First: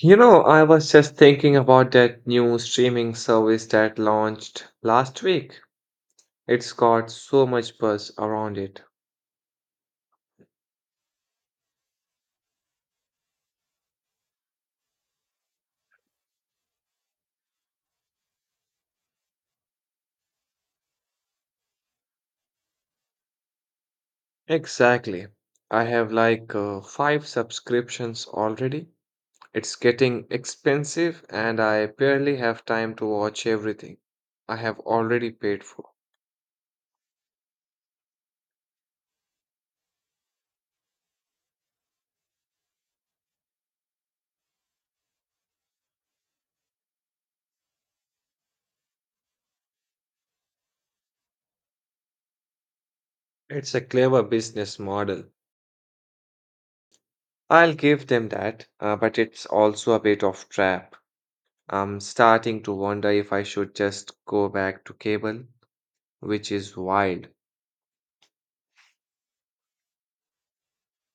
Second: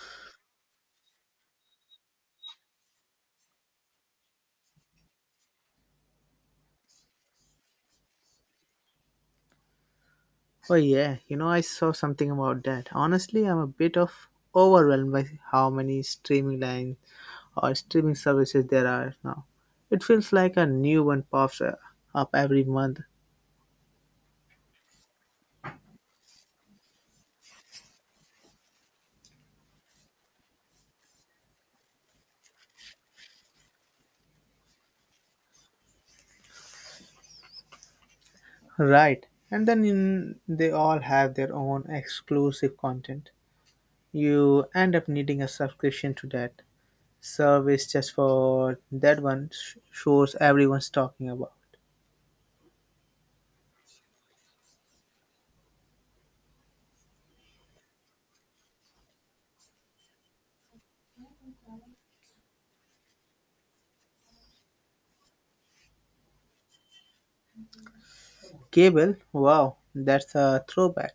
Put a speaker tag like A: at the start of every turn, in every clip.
A: You know, I was just thinking about that new streaming service that launched last week. It's got so much buzz around it.
B: Oh yeah, you know I saw something about that. Honestly, I'm a bit of overwhelmed by how many streaming lines or streaming services there are now. It feels like a new one pops up every month,
A: Exactly. I have like five subscriptions already. It's getting expensive and I barely have time to watch everything I have already paid for.
B: right? And then in, they all have their own exclusive content. You end up needing a subscription to that service just for that one shows everyone's talking about.
A: It's a clever business model. I'll give them that, but it's also a bit of trap. I'm starting to wonder if I should just go back to cable which is wild.
B: Cable, wow, that's a throwback.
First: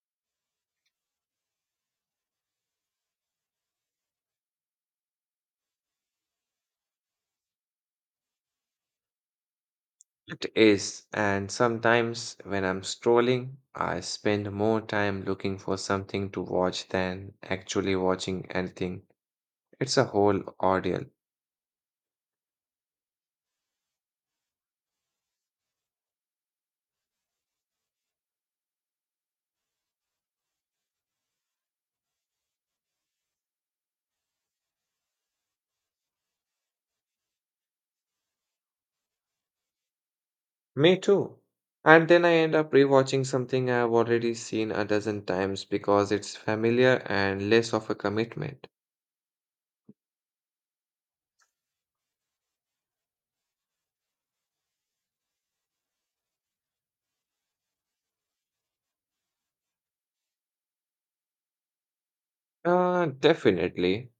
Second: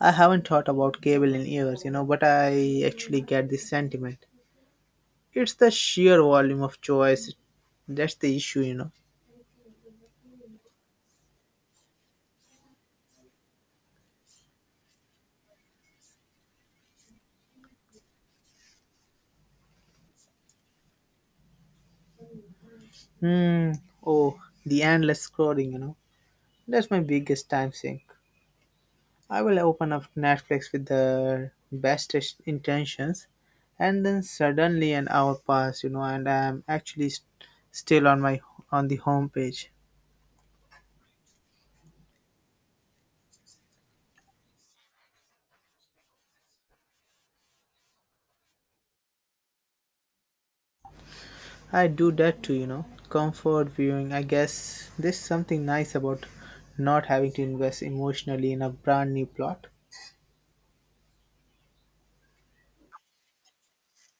B: I haven't thought about cable in years, but I actually get this sentiment. It's the sheer volume of choice that's the issue, you know.
A: It is, and sometimes when I'm scrolling, I spend more time looking for something to watch than actually watching anything. It's a whole ordeal.
B: Hmm. Oh, the endless scrolling. That's my biggest time sink. I will open up Netflix with the intentions, and then suddenly an hour pass, and I'm actually still on my on the home page.
A: Me too. And then I end up rewatching something I've already seen a dozen times because it's familiar and less of a commitment.
B: I do that too. Comfort viewing. I guess there's something nice about not having to invest emotionally in a brand new plot.
A: Definitely.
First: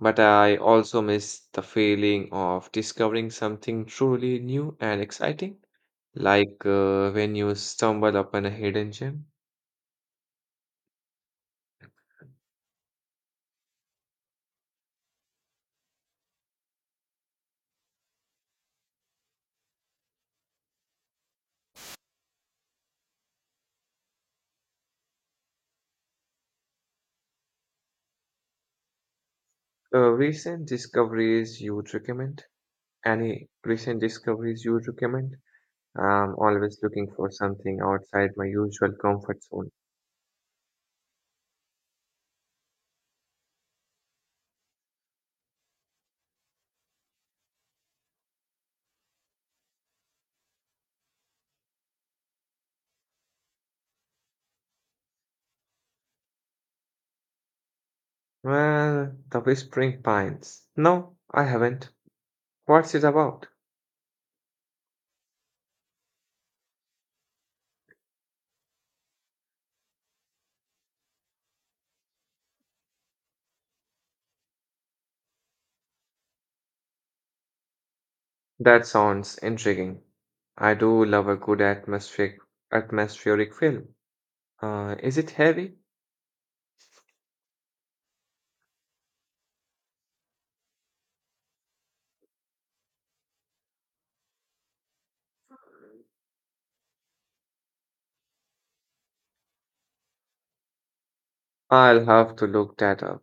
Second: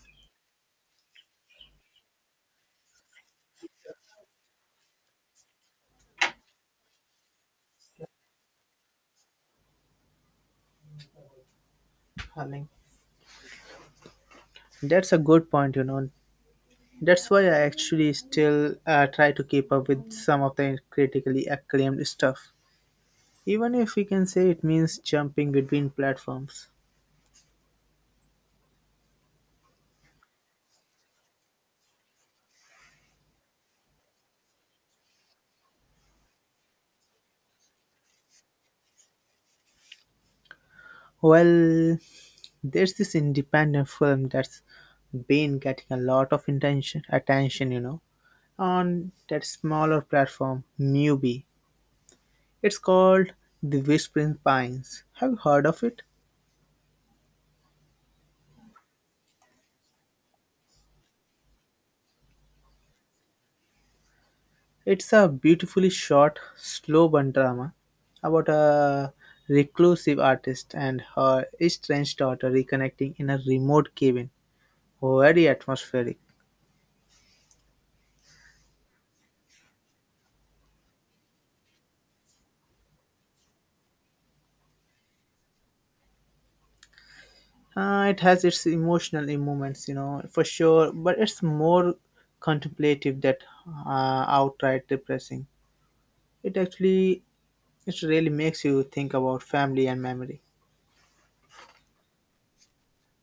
A: But I also miss the feeling of discovering something truly new and exciting, like when you stumble upon a hidden gem.
B: I mean, that's a good point. That's why I actually still try to keep up with some of the critically acclaimed stuff. Even if we can say it means jumping between platforms.
A: Recent discoveries you would recommend? Any recent discoveries you would recommend? I'm always looking for something outside my usual comfort zone.
B: Well, there's this independent film that's been getting a lot of attention, on that smaller platform, Mubi. It's called The Whispering Pines. Have you heard of it?
A: Well, The Whispering Pines. No, I haven't. What's it about?
B: It's a beautifully short, slow burn drama about a reclusive artist and her estranged daughter reconnecting in a remote cabin. Very atmospheric.
A: That sounds intriguing. I do love a good atmospheric film. Is it heavy?
B: It has its emotional moments, for sure, but it's more contemplative that uh, outright depressing. It actually, it really makes you think about family and memory.
A: I'll have to look that up.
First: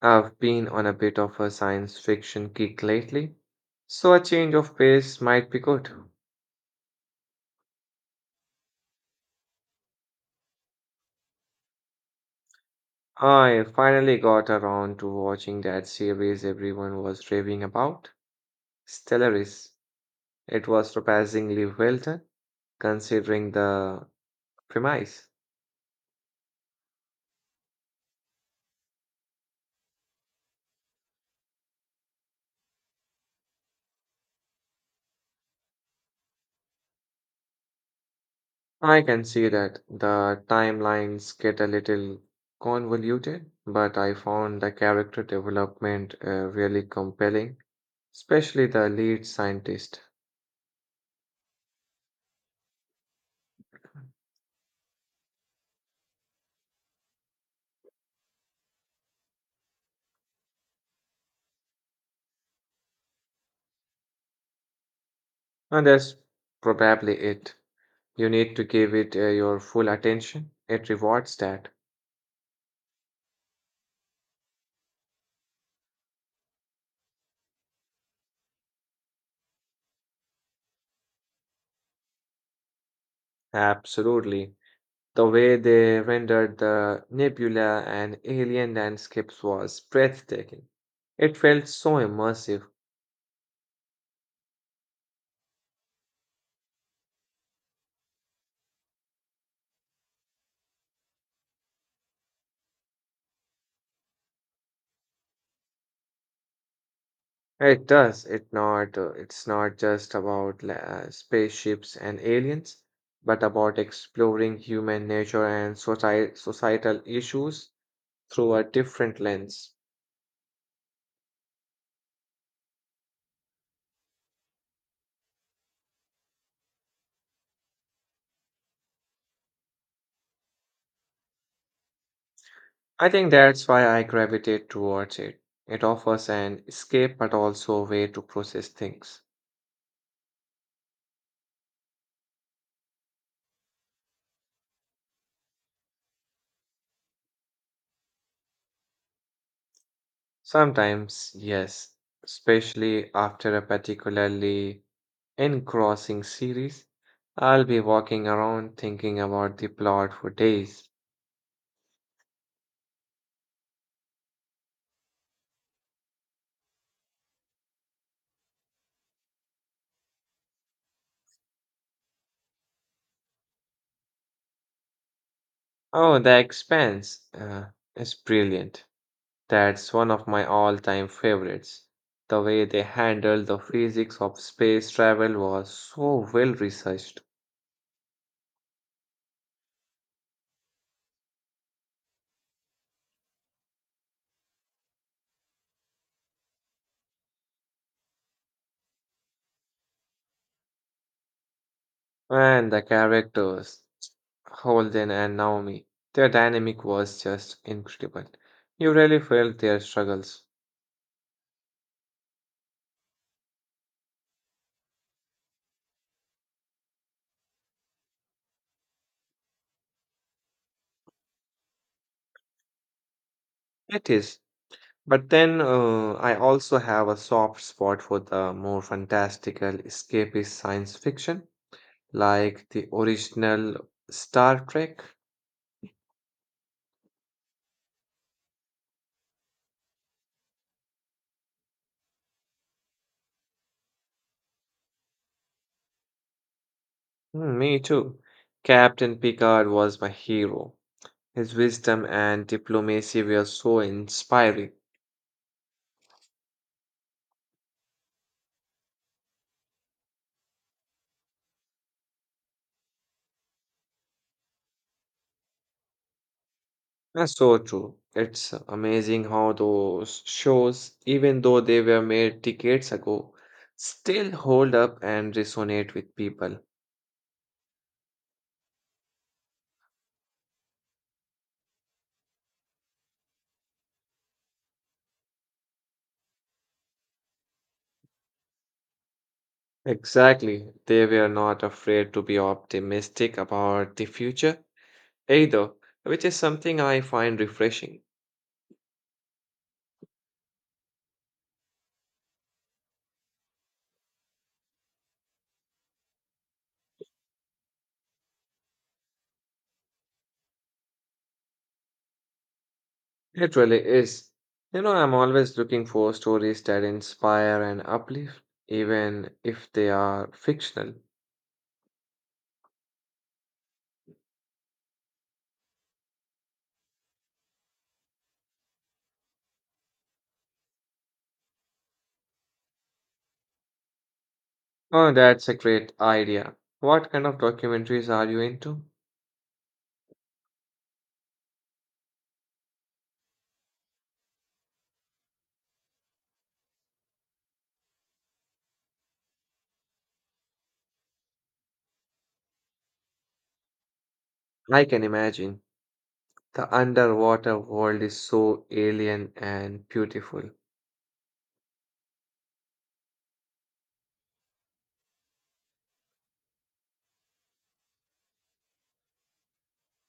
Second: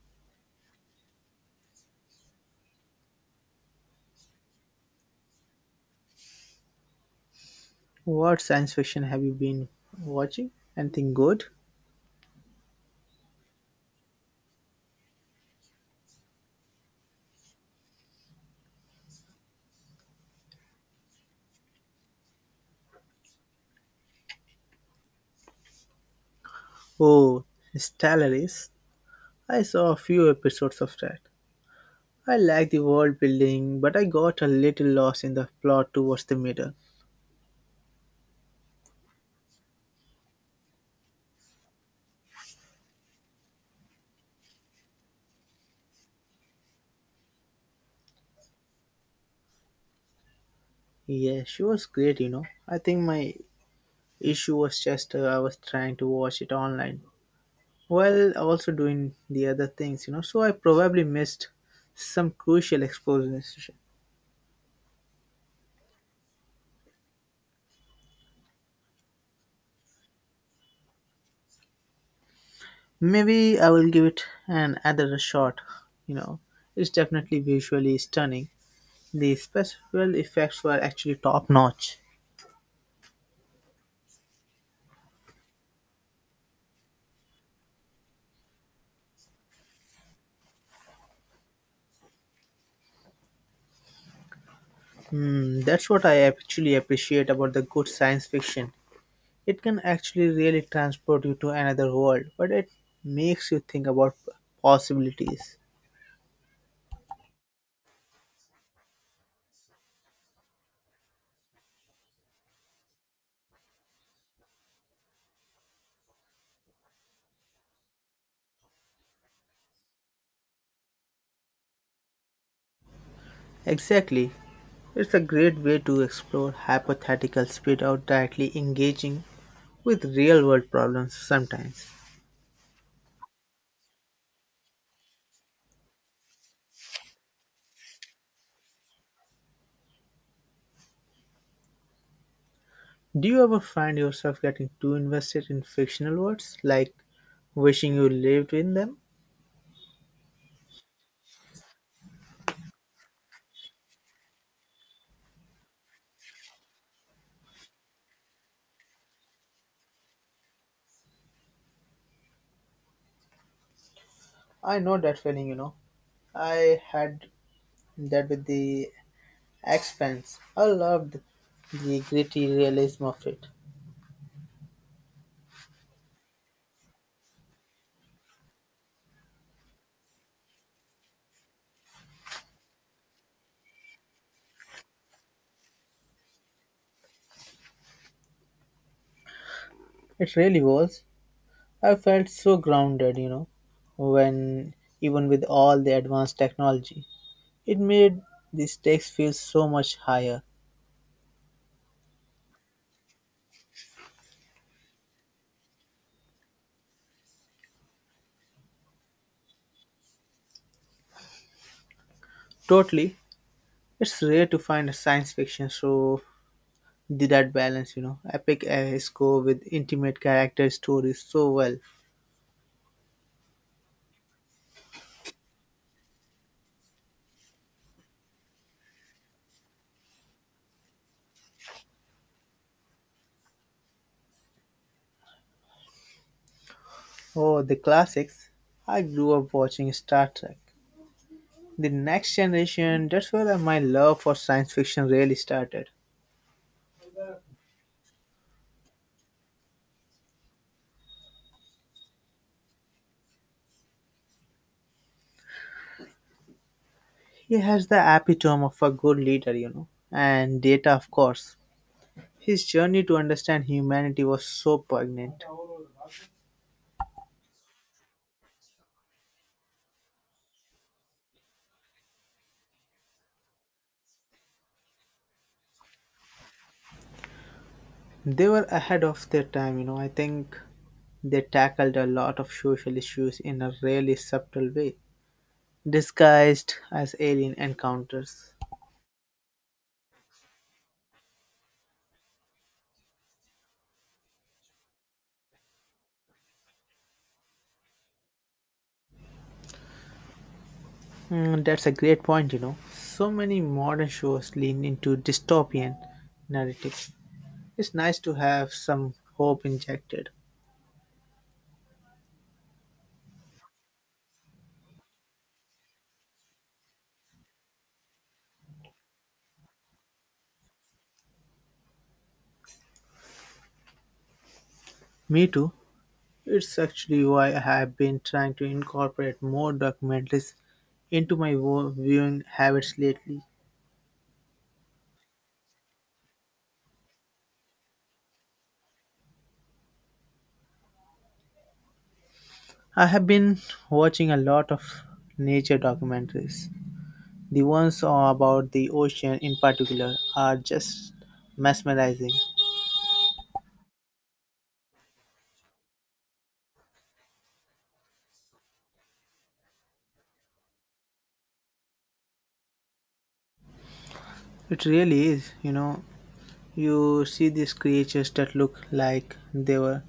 A: I've been on a bit of a science fiction kick lately, so a change of pace might be good.
B: What science fiction have you been watching? Anything good?
A: I finally got around to watching that series everyone was raving about, Stellaris. It was surprisingly well done, considering the premise.
B: Oh, Stellaris. I saw a few episodes of that. I like the world building, but I got a little lost in the plot towards the middle.
A: I can see that the timelines get a little convoluted, but I found the character development really compelling, especially the lead scientist.
B: Yeah, she was great. I think my issue was just I was trying to watch it online while also doing the other things, so I probably missed some crucial exposition.
A: And that's probably it. You need to give it your full attention. It rewards that.
B: Maybe I will give it an another shot. You know, it's definitely visually stunning. The special effects were actually top notch.
A: Absolutely. The way they rendered the nebula and alien landscapes was breathtaking. It felt so immersive.
B: Hmm, that's what I actually appreciate about the good science fiction. It can actually really transport you to another world, but it makes you think about possibilities.
A: It does. It's not just about spaceships and aliens, but about exploring human nature and societal issues through a different lens.
B: Exactly. It's a great way to explore hypotheticals without directly engaging with real world problems sometimes.
A: I think that's why I gravitate towards it. It offers an escape but also a way to process things.
B: Do you ever find yourself getting too invested in fictional worlds, like wishing you lived in them?
A: Sometimes, yes, especially after a particularly engrossing series, I'll be walking around thinking about the plot for days.
B: I know that feeling. I had that with The Expanse. I loved the gritty realism of it.
A: Oh, The Expanse is brilliant. That's one of my all-time favorites. The way they handled the physics of space travel was so well researched.
B: It really was. I felt so grounded, when even with all the advanced technology. It made the stakes feel so much higher.
A: And the characters, Holden and Naomi, their dynamic was just incredible. You really felt their struggles.
B: Totally. It's rare to find a science fiction so did that balance, epic score with intimate character stories so well.
A: It is. But then I also have a soft spot for the more fantastical escapist science fiction, like the original Star Trek.
B: Oh, the classics. I grew up watching Star Trek: The Next Generation, that's where my love for science fiction really started.
A: Hmm, me too. Captain Picard was my hero. His wisdom and diplomacy were so inspiring.
B: He has the epitome of a good leader, and Data, of course. His journey to understand humanity was so poignant.
A: That's so true. It's amazing how those shows, even though they were made decades ago, still hold up and resonate with people.
B: They were ahead of their time. I think they tackled a lot of social issues in a really subtle way, disguised as alien encounters.
A: Exactly. They were not afraid to be optimistic about the future either, which is something I find refreshing.
B: Mm, that's a great point. So many modern shows lean into dystopian narratives. It's nice to have some hope injected.
A: It really is. You know, I'm always looking for stories that inspire and uplift, even if they are fictional.
B: Me too. It's actually why I have been trying to incorporate more documentaries into my viewing habits lately.
A: Oh, that's a great idea. What kind of documentaries are you into?
B: I have been watching a lot of nature documentaries. The ones about the ocean in particular are just mesmerizing.
A: I can imagine. The underwater world is so alien and beautiful.
B: It really is, you know. You see these creatures that look like they were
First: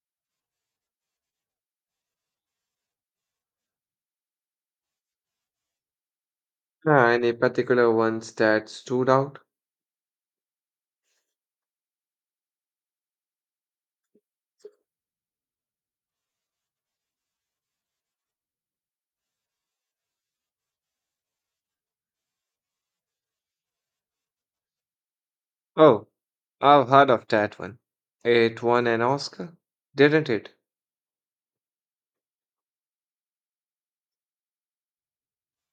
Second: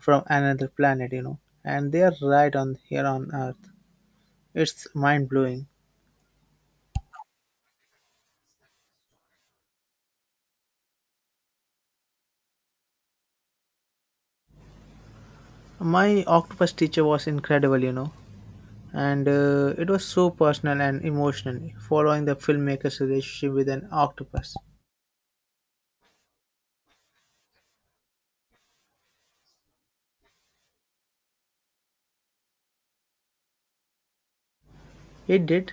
B: from another planet, and they are right on here on Earth. It's mind blowing.
A: Ah, any particular ones that stood out?
B: My octopus teacher was incredible, and it was so personal and emotional, following the filmmaker's relationship with an octopus.
A: Oh, I've heard of that one. It won an Oscar, didn't it?
B: It did.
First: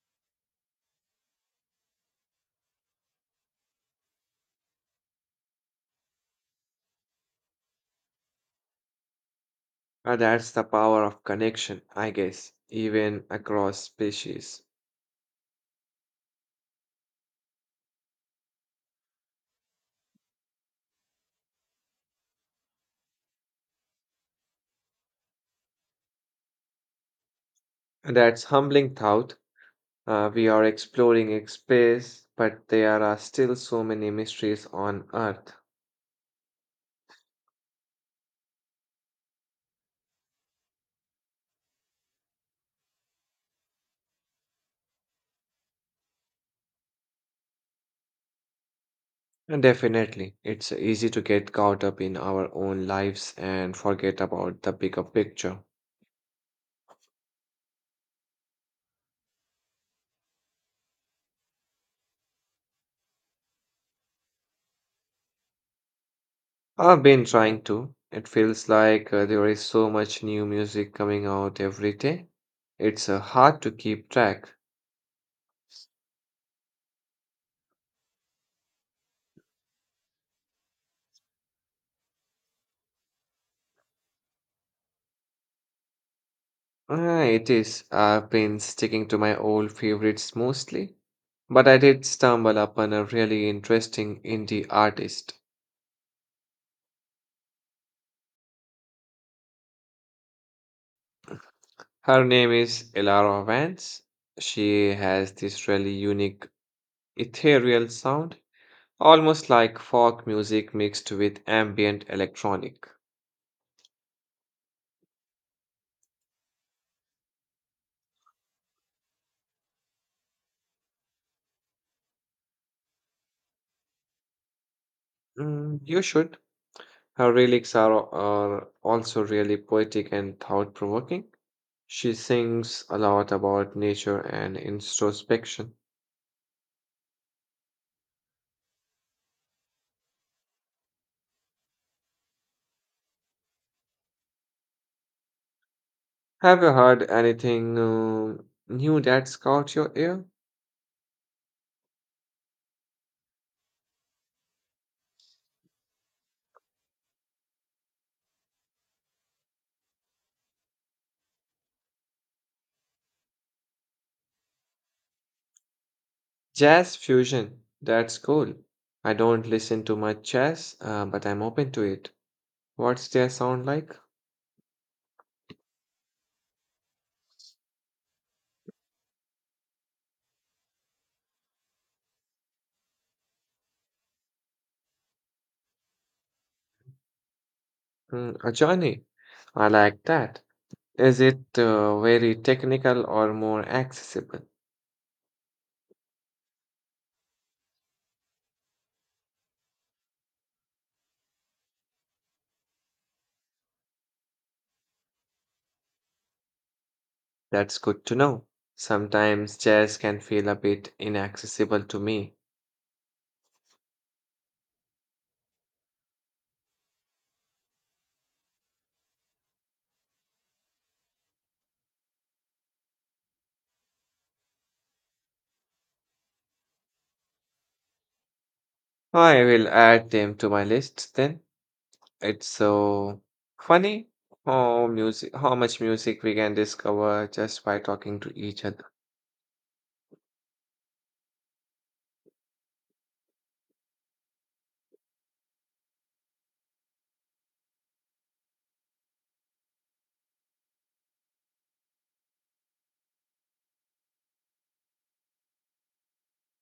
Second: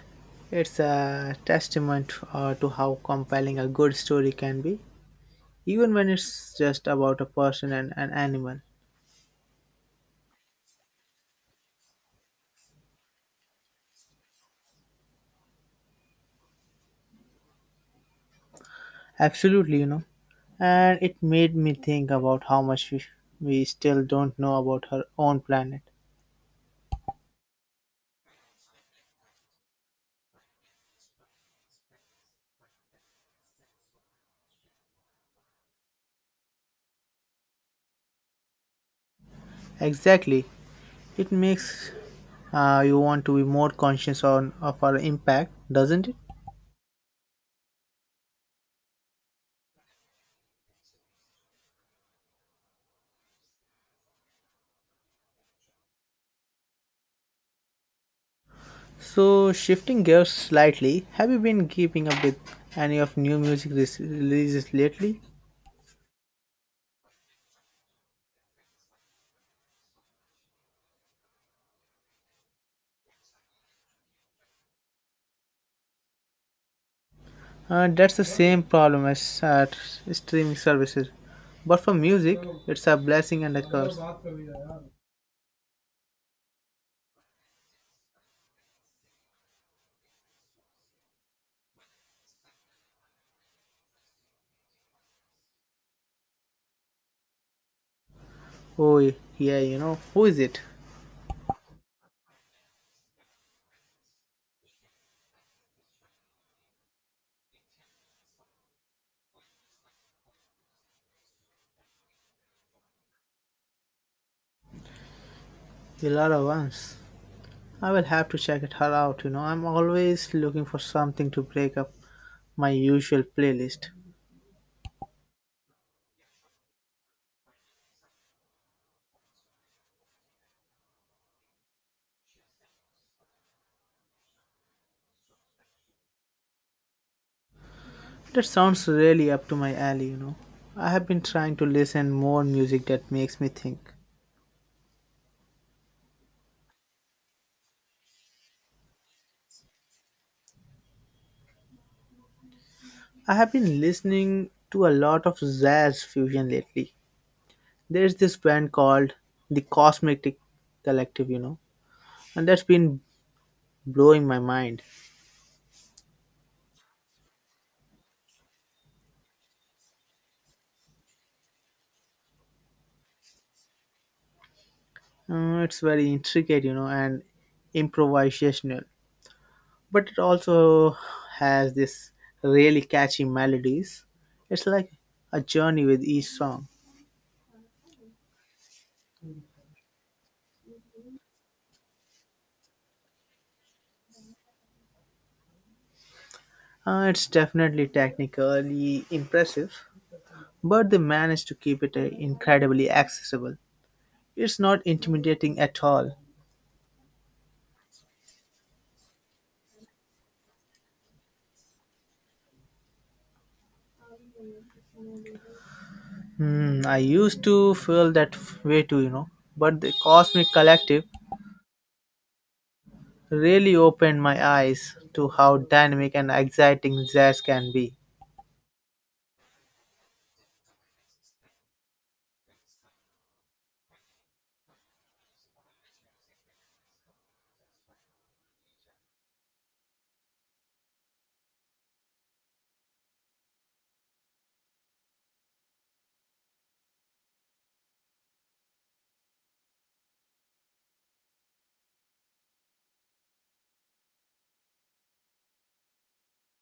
B: It's a testament to how compelling a good story can be, even when it's just about a person and an animal.
A: Ah, that's the power of connection, I guess, even across species.
B: Absolutely. And it made me think about how much we still don't know about her own planet.
A: And that's humbling thought. We are exploring space, but there are still so many mysteries on Earth.
B: Exactly. It makes you want to be more conscious of our impact, doesn't it?
A: And definitely, it's easy to get caught up in our own lives and forget about the bigger picture.
B: So, shifting gears slightly, have you been keeping up with any of new music releases lately?
A: I've been trying to. It feels like there is so much new music coming out every day. It's hard to keep track.
B: That's the same problem as at streaming services. But for music, it's a blessing and a curse.
A: It is. I've been sticking to my old favorites mostly, but I did stumble upon a really interesting indie artist.
B: Oh, yeah. Who is it?
A: Her name is Elara Vance. She has this really unique ethereal sound, almost like folk music mixed with ambient electronic.
B: The Laura Vance. I will have to check it her out. I'm always looking for something to break up my usual playlist.
A: Mm, you should. Her lyrics are also really poetic and thought provoking. She sings a lot about nature and introspection.
B: That sounds really up to my alley. I have been trying to listen more music that makes me think.
A: Have you heard anything new that's caught your ear?
B: I have been listening to a lot of jazz fusion lately. There's this band called the Cosmetic Collective, and that's been blowing my mind.
A: Jazz fusion. That's cool. I don't listen to much jazz, but I'm open to it. What's their sound like?
B: It's very intricate, and improvisational, but it also has this really catchy melodies. It's like a journey with each song.
A: Mm, a journey. I like that. Is it very technical or more accessible?
B: It's definitely technically impressive, but they managed to keep it incredibly accessible. It's not intimidating at all.
A: That's good to know. Sometimes jazz can feel a bit inaccessible to me.
B: Hmm, I used to feel that way too, but the Cosmic Collective really opened my eyes to how dynamic and exciting jazz can be.
A: I will add them to my list then. It's so funny how music, how much music we can discover just by talking to each other.